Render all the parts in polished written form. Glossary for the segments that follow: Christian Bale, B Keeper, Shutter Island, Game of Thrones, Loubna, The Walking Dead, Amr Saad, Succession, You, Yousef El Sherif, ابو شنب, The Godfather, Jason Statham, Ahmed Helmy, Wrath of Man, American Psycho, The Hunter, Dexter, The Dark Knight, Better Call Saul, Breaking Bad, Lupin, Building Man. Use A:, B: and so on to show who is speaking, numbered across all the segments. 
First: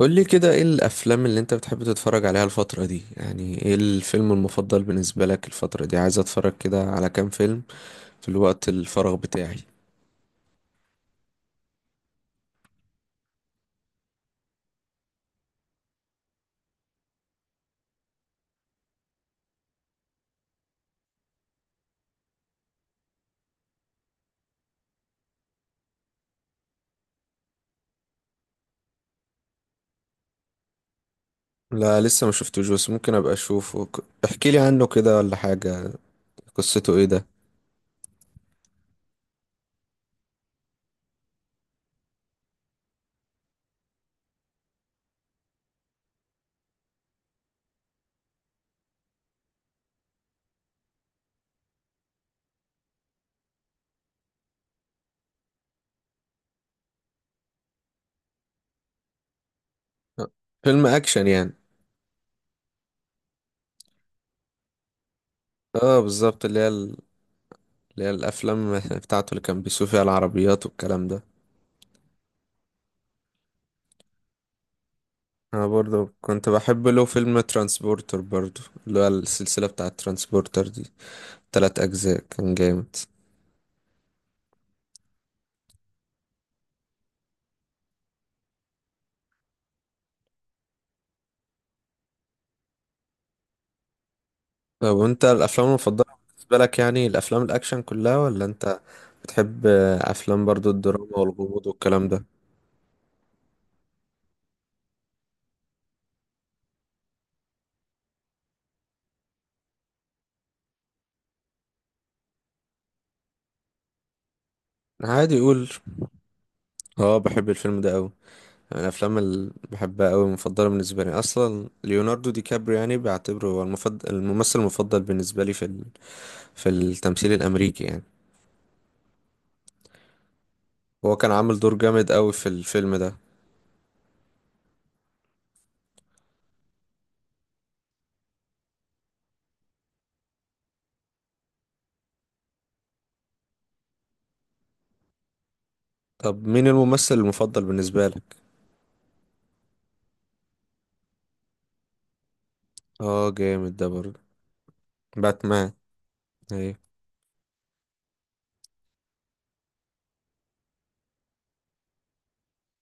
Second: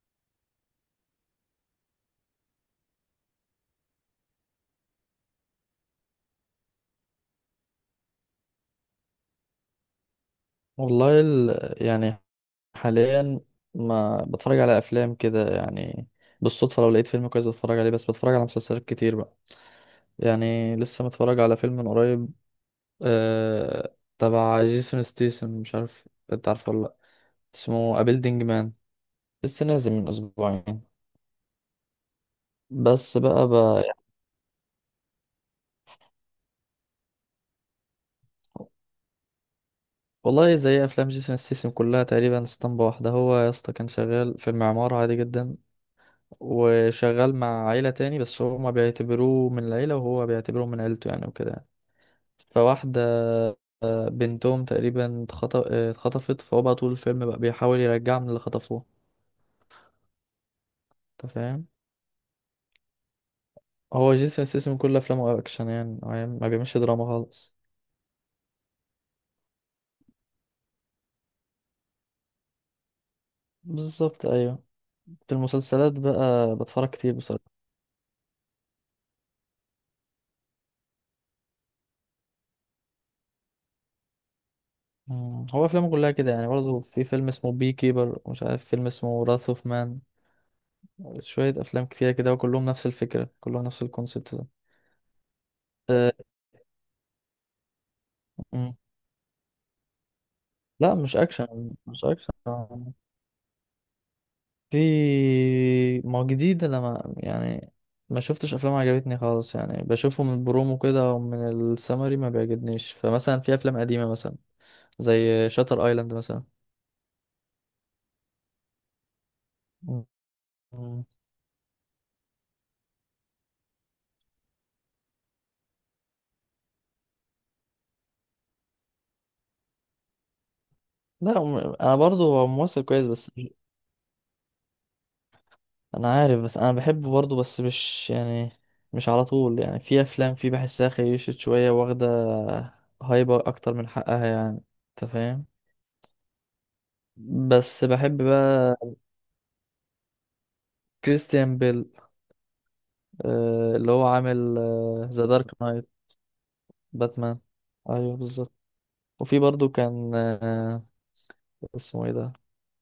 A: قولي كده، ايه الافلام اللي انت بتحب تتفرج عليها الفترة دي؟ يعني ايه الفيلم المفضل بالنسبة لك الفترة دي؟ عايز اتفرج كده على كام فيلم في الوقت الفراغ بتاعي.
B: والله يعني حاليا ما بتفرج على افلام كده يعني. بالصدفه لو لقيت فيلم كويس بتفرج عليه، بس بتفرج على مسلسلات كتير بقى. يعني لسه متفرج على فيلم من قريب، تبع جيسون ستيسن، مش عارف انت عارفه ولا لا. اسمه أبيلدينج مان، لسه نازل من اسبوعين.
A: لا لسه ما شفتوش بس ممكن
B: بس
A: ابقى
B: بقى
A: اشوفه.
B: يعني،
A: احكي لي عنه كده ولا حاجة. قصته ايه ده؟
B: والله زي افلام جيسون ستيسن كلها تقريبا اسطمبة واحدة. هو يا اسطى كان شغال في المعمار عادي جدا، وشغال مع عيلة تاني بس هما بيعتبروه من العيلة وهو بيعتبره من عيلته يعني وكده يعني. فواحدة بنتهم تقريبا اتخطفت، فهو بقى طول الفيلم بقى بيحاول يرجعها من اللي خطفوه.
A: أه، فيلم اكشن
B: انت
A: يعني؟
B: فاهم؟ هو جيسون ستاثام كل افلامه اكشن يعني،
A: اه
B: يعني
A: بالظبط،
B: ما بيعملش دراما خالص.
A: اللي هي الافلام بتاعته اللي كان بيسوق فيها العربيات والكلام ده.
B: بالظبط ايوه. في
A: انا
B: المسلسلات
A: برضو كنت
B: بقى
A: بحب
B: بتفرج
A: له
B: كتير
A: فيلم
B: بصراحة.
A: ترانسبورتر برضو، اللي هو السلسلة بتاعة ترانسبورتر دي. تلات اجزاء كان جامد.
B: مم. هو افلامه كلها كده يعني، برضه في فيلم اسمه بي كيبر ومش عارف فيلم اسمه وراث اوف مان. شوية افلام كتيرة كده وكلهم نفس الفكرة، كلهم نفس الكونسيبت ده.
A: طب وانت الافلام المفضله بالنسبه لك يعني الافلام الاكشن كلها، ولا
B: أه،
A: انت بتحب افلام برضو
B: لا مش
A: الدراما والغموض
B: اكشن مش
A: والكلام ده؟
B: اكشن. في، ما هو جديد انا ما يعني، ما شفتش افلام عجبتني خالص يعني. بشوفه من البرومو كده او من السمري ما بيعجبنيش. فمثلا في افلام قديمه مثلا
A: عادي
B: زي
A: يقول.
B: شاتر ايلاند مثلا.
A: اه بحب الفيلم ده قوي. يعني الافلام اللي
B: م-
A: بحبها قوي مفضله
B: م.
A: بالنسبه لي اصلا ليوناردو دي كابريو، يعني بعتبره هو المفضل، الممثل المفضل بالنسبه لي في في التمثيل الامريكي يعني. هو كان
B: لا
A: عامل دور
B: انا
A: جامد قوي
B: برضو هو
A: في
B: ممثل
A: الفيلم
B: كويس
A: ده.
B: بس مش- انا عارف، بس انا بحبه برضو بس مش يعني، مش على طول يعني. في افلام في بحسها خيشت شويه، واخده هايبر اكتر من حقها يعني. انت فاهم؟
A: طب مين الممثل المفضل
B: بس
A: بالنسبه لك؟
B: بحب بقى كريستيان بيل.
A: اه جامد ده
B: اللي هو
A: برضو.
B: عامل ذا دارك
A: باتمان،
B: نايت.
A: ايوه.
B: باتمان، ايوه بالظبط. وفي برضو كان اسمه ايه ده،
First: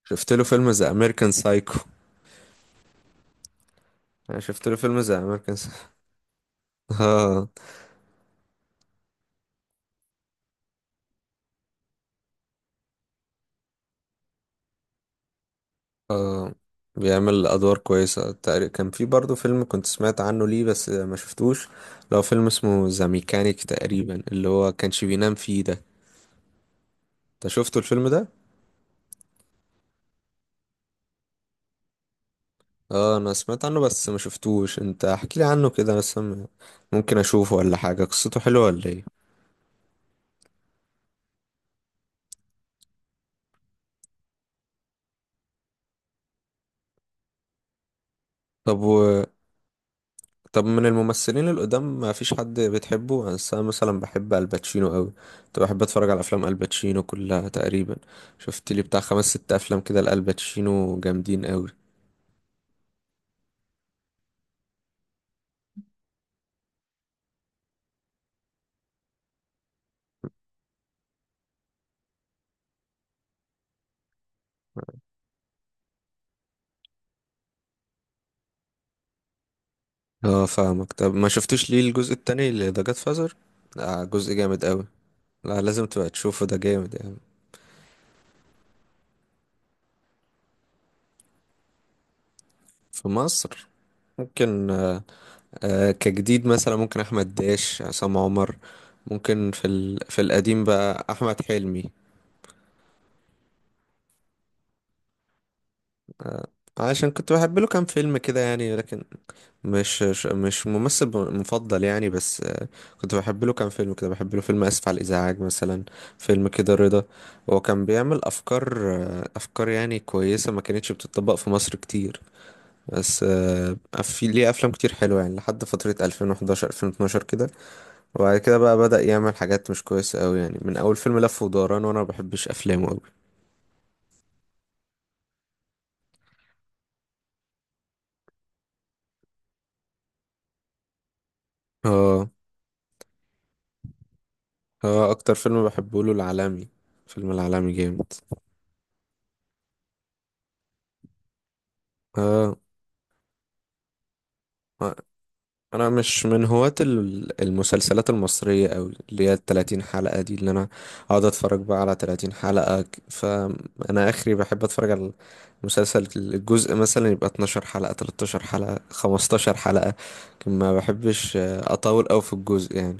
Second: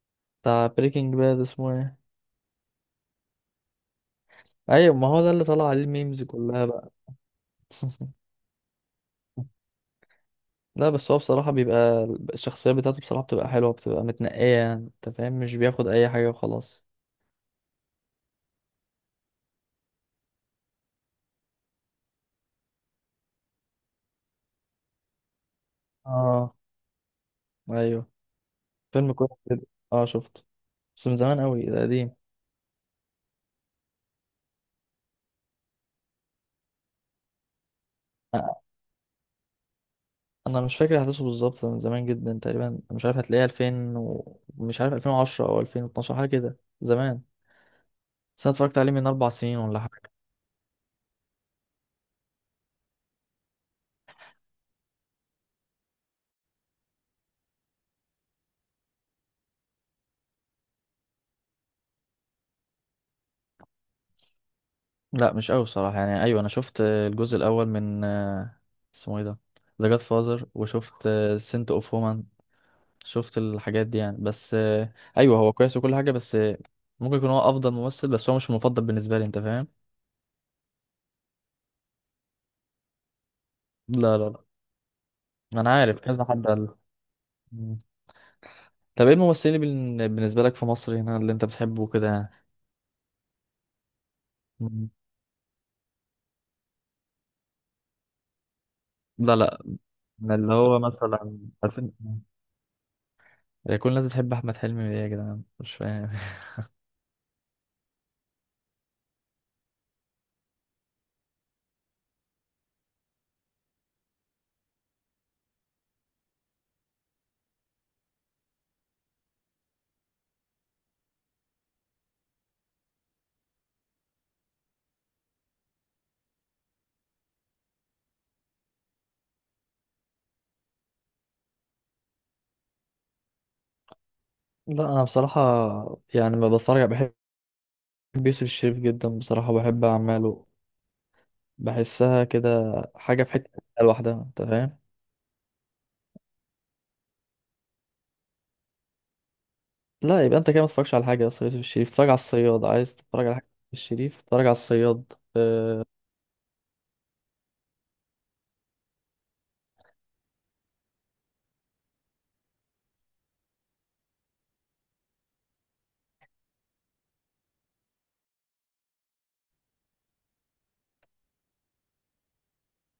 A: شفت له
B: بتاع
A: فيلم ذا
B: بريكنج
A: امريكان
B: باد اسمه
A: سايكو.
B: ايه.
A: انا شفت له
B: ايوه
A: فيلم
B: ما
A: زي
B: هو ده اللي
A: امريكان
B: طلع عليه الميمز كلها بقى.
A: اه.
B: لا بس هو بصراحة بيبقى، الشخصية بتاعته بصراحة بتبقى حلوة، بتبقى متنقية يعني، انت فاهم؟ مش بياخد اي حاجة
A: اه
B: وخلاص.
A: بيعمل ادوار كويسه. تقريبا كان في برضه فيلم كنت سمعت عنه ليه بس ما شفتوش، لو فيلم اسمه ذا ميكانيك تقريبا، اللي هو كانش بينام فيه ده.
B: اه
A: انت شفته
B: ايوه،
A: الفيلم ده؟
B: فيلم كويس جدا. اه شفته بس من زمان قوي، ده قديم.
A: اه انا سمعت عنه بس ما شفتوش. انت احكي لي عنه كده بس، أنا ممكن اشوفه ولا حاجه. قصته حلوه ولا ايه؟
B: انا مش فاكر احداثه بالظبط، من زمان جدا تقريبا. مش عارف هتلاقيه 2000 ومش عارف 2010 او 2012 حاجه كده زمان. بس انا
A: طب
B: اتفرجت عليه من 4 سنين ولا حاجه.
A: طب من الممثلين القدام ما فيش حد بتحبه؟ بس انا مثلا بحب الباتشينو قوي. كنت بحب اتفرج على افلام الباتشينو كلها تقريبا. شفت لي بتاع خمس ست افلام كده لالباتشينو جامدين قوي.
B: لا مش قوي صراحه يعني. ايوه انا شفت الجزء الاول من اسمه ايه ده، ذا جاد فازر. وشفت سنت اوف وومن. شفت الحاجات دي يعني بس ايوه هو كويس وكل حاجه، بس ممكن يكون هو افضل ممثل، بس هو مش المفضل بالنسبه لي. انت فاهم؟
A: اه فاهمك. طب ما شفتش ليه الجزء التاني اللي ده جاد فازر؟ آه
B: لا لا
A: جزء
B: لا.
A: جامد قوي. لا
B: انا
A: لازم
B: عارف
A: تبقى
B: كذا
A: تشوفه،
B: حد
A: ده
B: قال.
A: جامد يعني.
B: مم. طب ايه الممثلين اللي بالنسبه لك في مصر هنا اللي انت بتحبه كده يعني.
A: في مصر؟ ممكن آه. آه كجديد مثلا ممكن احمد داش، عصام عمر.
B: لا
A: ممكن
B: لا.
A: في في
B: من اللي
A: القديم
B: هو
A: بقى
B: مثلا،
A: احمد حلمي.
B: عارفين، هي كل الناس بتحب احمد حلمي ليه يا جدعان مش فاهم.
A: آه عشان كنت بحب له كام فيلم كده يعني، لكن مش ممثل مفضل يعني. بس كنت بحب له كام فيلم كده. بحب له فيلم اسف على الازعاج مثلا، فيلم كده رضا. هو كان بيعمل افكار، افكار يعني كويسه ما كانتش بتطبق في مصر كتير. بس في ليه افلام كتير حلوه يعني لحد فتره 2011 2012 كده. وبعد كده بقى بدأ يعمل حاجات مش كويسه قوي، يعني من اول فيلم لف ودوران، وانا ما بحبش افلامه قوي.
B: لا انا بصراحه يعني ما بتفرج، بحب يوسف الشريف جدا بصراحه، بحب اعماله. بحسها
A: اه.
B: كده حاجه في حته لوحدها، انت فاهم؟
A: اه اكتر فيلم بحبه له العالمي. فيلم العالمي جامد.
B: لا يبقى انت كده ما تتفرجش على حاجه اصلا. يوسف الشريف اتفرج على
A: اه
B: الصياد، عايز تتفرج على حاجه يوسف الشريف اتفرج على الصياد.
A: انا مش من هواة المسلسلات المصرية أوي اللي هي التلاتين حلقة دي، اللي انا اقعد اتفرج بقى على تلاتين حلقة. فانا اخري بحب اتفرج على مسلسل الجزء، مثلا يبقى 12 حلقة، 13 حلقة، 15 حلقة. لكن ما بحبش اطول أوي في الجزء يعني.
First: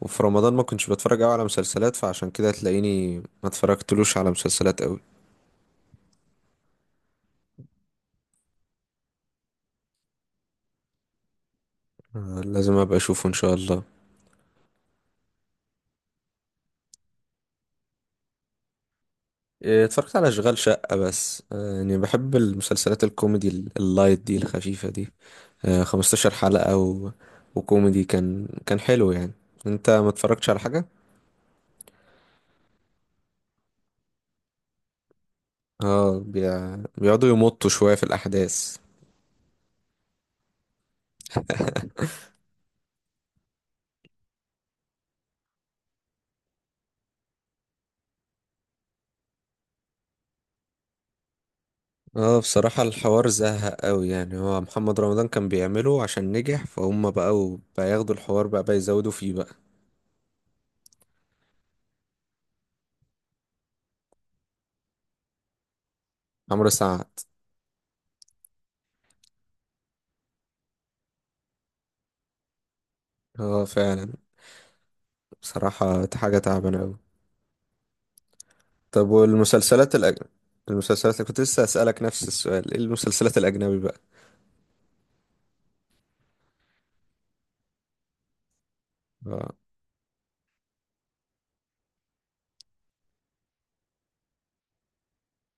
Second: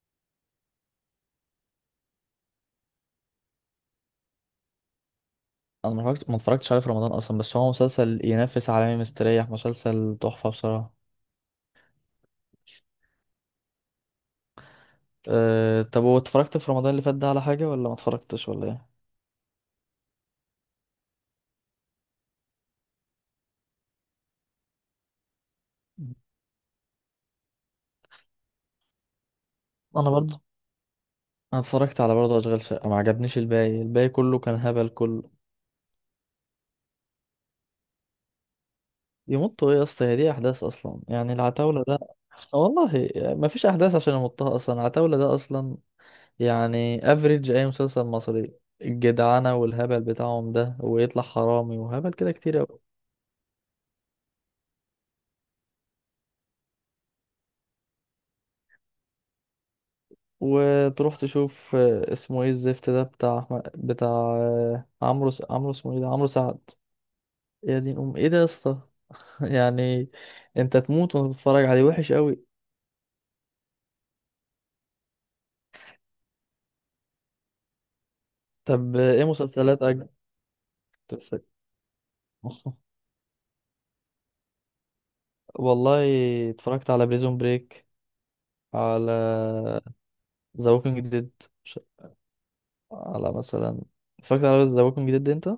A: وفي رمضان ما كنتش بتفرج أوي على مسلسلات، فعشان كده تلاقيني ما اتفرجتلوش على مسلسلات أوي.
B: انا ما اتفرجتش عليه في رمضان اصلا، بس هو مسلسل ينافس عالمي مستريح، مسلسل تحفه بصراحه.
A: لازم ابقى اشوفه ان شاء الله.
B: أه طب واتفرجت في رمضان اللي فات ده على حاجه ولا ما اتفرجتش ولا
A: إيه، اتفرجت على اشغال شقة بس. يعني بحب المسلسلات الكوميدي اللايت دي الخفيفة دي.
B: ايه؟
A: 15 حلقة وكوميدي، كان حلو يعني. انت ما
B: انا برضه،
A: اتفرجتش على حاجة؟
B: انا اتفرجت على برضه اشغال شقه. ما عجبنيش الباقي كله كان هبل كله.
A: اه بيقعدوا يمطوا شوية في الاحداث.
B: يمطوا ايه يا اسطى؟ هي دي احداث اصلا يعني العتاوله ده؟ والله ما فيش احداث عشان يمطها اصلا العتاوله ده اصلا يعني. افريج اي مسلسل مصري، الجدعنه والهبل بتاعهم ده ويطلع حرامي وهبل كده
A: اه
B: كتير أوي.
A: بصراحة الحوار زهق قوي يعني. هو محمد رمضان كان بيعمله عشان نجح، فهم بقوا بقى ياخدوا الحوار بقى يزودوا فيه بقى.
B: وتروح تشوف اسمه ايه الزفت ده بتاع عمرو، اسمه ايه ده، عمرو
A: عمرو
B: سعد.
A: سعد.
B: يا دين ام ايه ده يا اسطى. يعني انت تموت وانت بتتفرج عليه، وحش قوي.
A: اه فعلا، بصراحة حاجة تعبانة قوي.
B: طب
A: طب
B: ايه مسلسلات
A: والمسلسلات
B: اجنبي
A: الأجنبي؟ المسلسلات كنت
B: بتسلك؟
A: لسه أسألك نفس السؤال، ايه المسلسلات الأجنبي بقى؟
B: والله اتفرجت على بريزون بريك، على
A: اه
B: ذا ووكينج ديد، على مثلا، اتفرجت على ذا ووكينج ديد انت؟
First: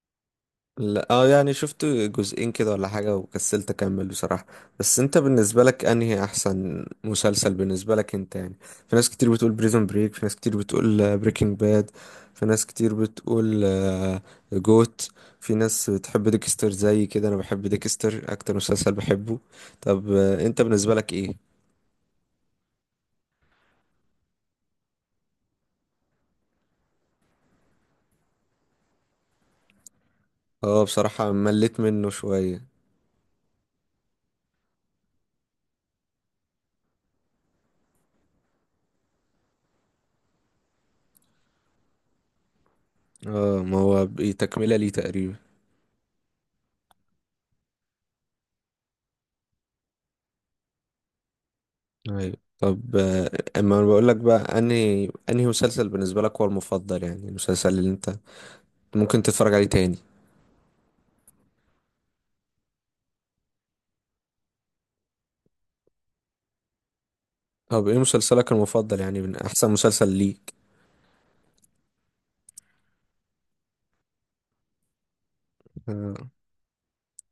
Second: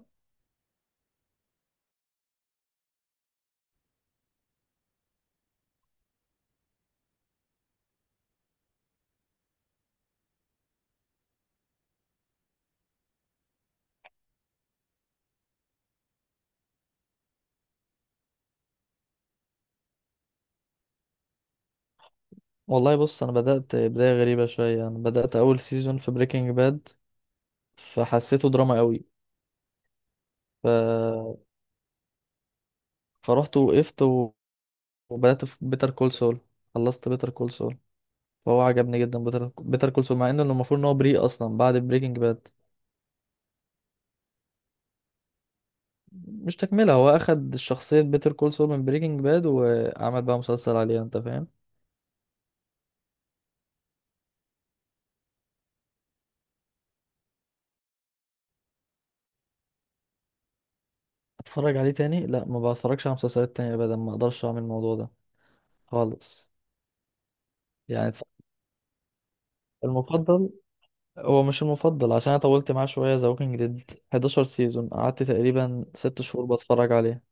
A: لا. اه يعني شفت جزئين كده ولا حاجة وكسلت أكمل بصراحة. بس انت بالنسبة لك انهي احسن مسلسل بالنسبة لك انت يعني؟ في ناس كتير بتقول بريزون بريك، في ناس كتير بتقول بريكنج باد، في ناس كتير بتقول جوت. في ناس بتحب ديكستر. زي كده، انا بحب ديكستر اكتر مسلسل بحبه. طب انت بالنسبة لك ايه؟
B: والله بص، انا بدأت بداية غريبة شوية. انا بدأت اول سيزون في بريكنج باد، فحسيته دراما قوي. ف...
A: اه بصراحة مليت منه شوية.
B: فرحت وقفت وبدأت في بيتر كول سول. خلصت بيتر كول سول، فهو عجبني جدا. بيتر كول سول مع انه المفروض ان هو بريء اصلا بعد بريكنج باد.
A: اه ما هو تكملة ليه تقريبا.
B: مش تكملة، هو أخد شخصية بيتر كول سول من بريكنج باد وعمل بقى مسلسل عليها. أنت فاهم؟
A: ايوه طب، اما انا بقول لك بقى انهي مسلسل بالنسبة لك هو المفضل، يعني المسلسل اللي انت ممكن تتفرج عليه تاني.
B: أتفرج عليه تاني؟ لا ما بتفرجش على مسلسلات تانية أبدا، ما أقدرش أعمل الموضوع ده خالص.
A: طب ايه
B: يعني
A: مسلسلك المفضل يعني، من احسن مسلسل
B: المفضل،
A: ليك؟
B: هو مش المفضل عشان أنا طولت معاه شوية، ذا ووكينج ديد 11 سيزون قعدت تقريبا 6
A: آه،
B: شهور بتفرج عليه.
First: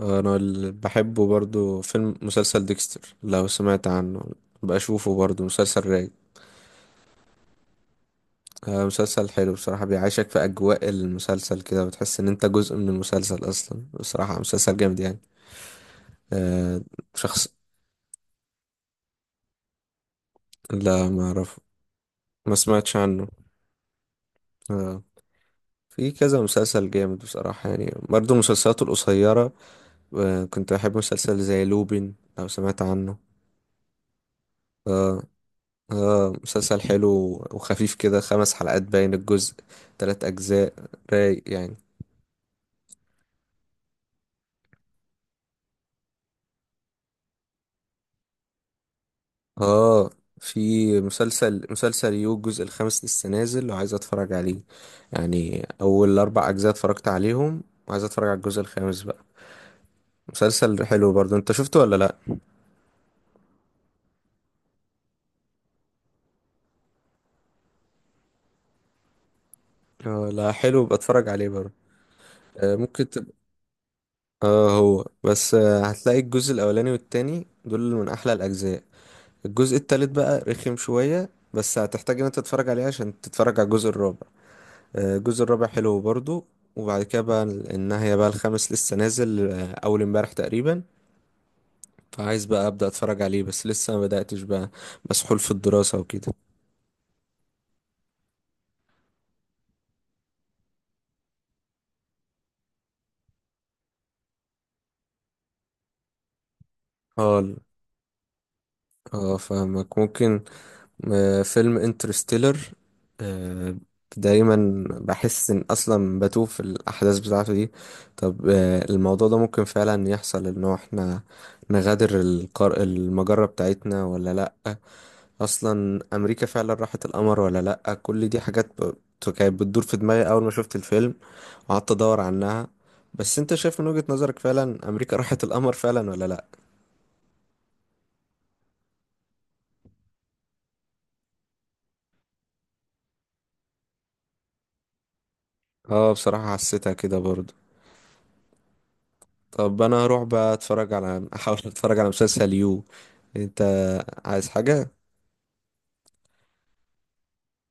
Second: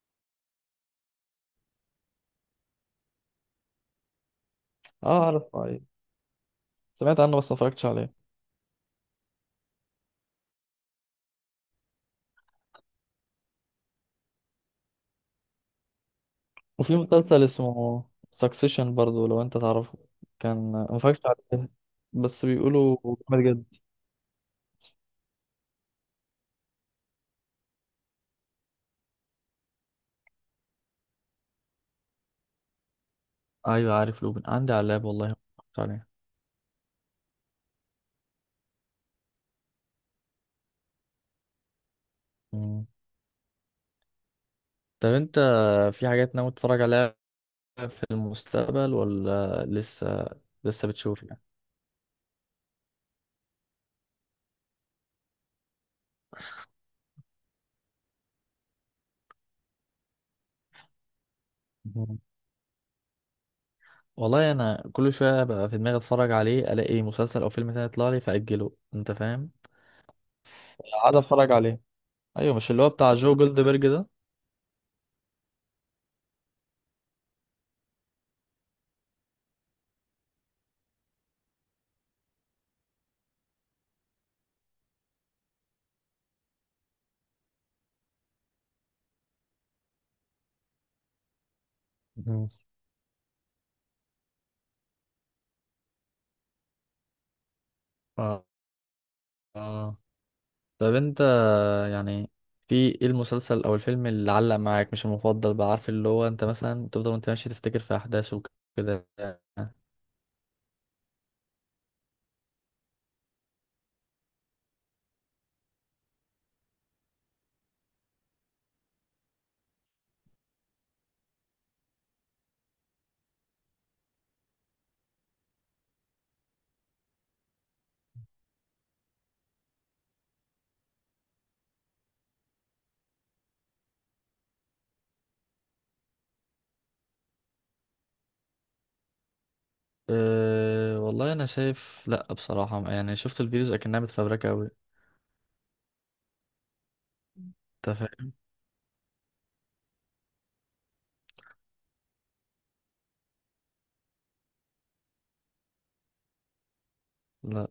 A: انا اللي بحبه برضو فيلم مسلسل ديكستر لو سمعت عنه. بشوفه
B: أه
A: برضو
B: أعرف
A: مسلسل
B: أيوة.
A: رايق.
B: سمعت عنه بس ما اتفرجتش عليه.
A: مسلسل حلو بصراحة، بيعيشك في أجواء المسلسل كده، بتحس إن أنت جزء من المسلسل أصلا. بصراحة مسلسل جامد يعني. آه،
B: وفي مسلسل
A: شخص.
B: اسمه سكسيشن برضو، لو أنت تعرفه. كان ما
A: لا ما
B: اتفرجتش
A: أعرف.
B: عليه بس
A: ما سمعتش
B: بيقولوا
A: عنه.
B: جامد.
A: آه. في كذا مسلسل جامد بصراحة يعني، برضه مسلسلاته القصيرة. آه. كنت أحب مسلسل زي لوبين لو سمعت عنه.
B: ايوه عارف لوبن، عندي على اللاب، والله ما اتفرجت عليه.
A: آه. مسلسل حلو وخفيف كده. خمس حلقات باين الجزء، تلات أجزاء. رايق يعني.
B: مم. طب انت، في حاجات ناوي تتفرج عليها في المستقبل، ولا
A: اه
B: لسه
A: في
B: بتشوف يعني؟
A: مسلسل يو الجزء الخامس لسه نازل وعايز اتفرج عليه، يعني اول اربع اجزاء اتفرجت عليهم وعايز اتفرج على الجزء الخامس بقى. مسلسل حلو برضو. انت شفته ولا
B: مم.
A: لا؟
B: والله انا كل شويه بقى في دماغي اتفرج عليه، الاقي مسلسل او فيلم تاني يطلع لي فاجله. انت فاهم؟
A: لا حلو،
B: قاعد
A: بتفرج عليه
B: اتفرج
A: برضو؟
B: عليه. ايوه مش اللي هو
A: ممكن.
B: بتاع جو جولدبرج ده؟
A: اه هو بس هتلاقي الجزء الاولاني والتاني دول من احلى الاجزاء. الجزء التالت بقى رخم شوية، بس هتحتاج ان انت تتفرج عليه عشان تتفرج على الجزء الرابع. الجزء الرابع حلو برضو. وبعد كده بقى النهاية بقى، الخامس لسه نازل اول امبارح تقريبا. فعايز
B: مم.
A: بقى ابدا اتفرج عليه بس لسه ما بداتش بقى. مسحول في الدراسة وكده.
B: اه. آه. طب انت يعني، في ايه المسلسل او الفيلم اللي علق معاك، مش المفضل بقى، عارف اللي هو انت مثلا تفضل وانت
A: اه
B: ماشي تفتكر في احداثه وكده.
A: اه فاهمك. ممكن فيلم انترستيلر. آه، دايما بحس ان اصلا بتوه في الاحداث بتاعته دي. طب الموضوع ده ممكن فعلا يحصل ان هو احنا نغادر المجرة بتاعتنا ولا لا؟ اصلا امريكا فعلا راحت القمر ولا لا؟ كل دي حاجات كانت بتدور في دماغي اول ما شفت الفيلم وقعدت ادور عنها. بس انت شايف من وجهة نظرك فعلا امريكا راحت القمر فعلا ولا لا؟
B: أه والله انا شايف لا بصراحه يعني، شفت الفيديوز اكنها متفبركه قوي.
A: اه بصراحة حسيتها كده برضه.
B: انت فاهم؟
A: طب انا هروح بقى اتفرج على، احاول اتفرج على مسلسل يو. انت عايز حاجة؟
B: لا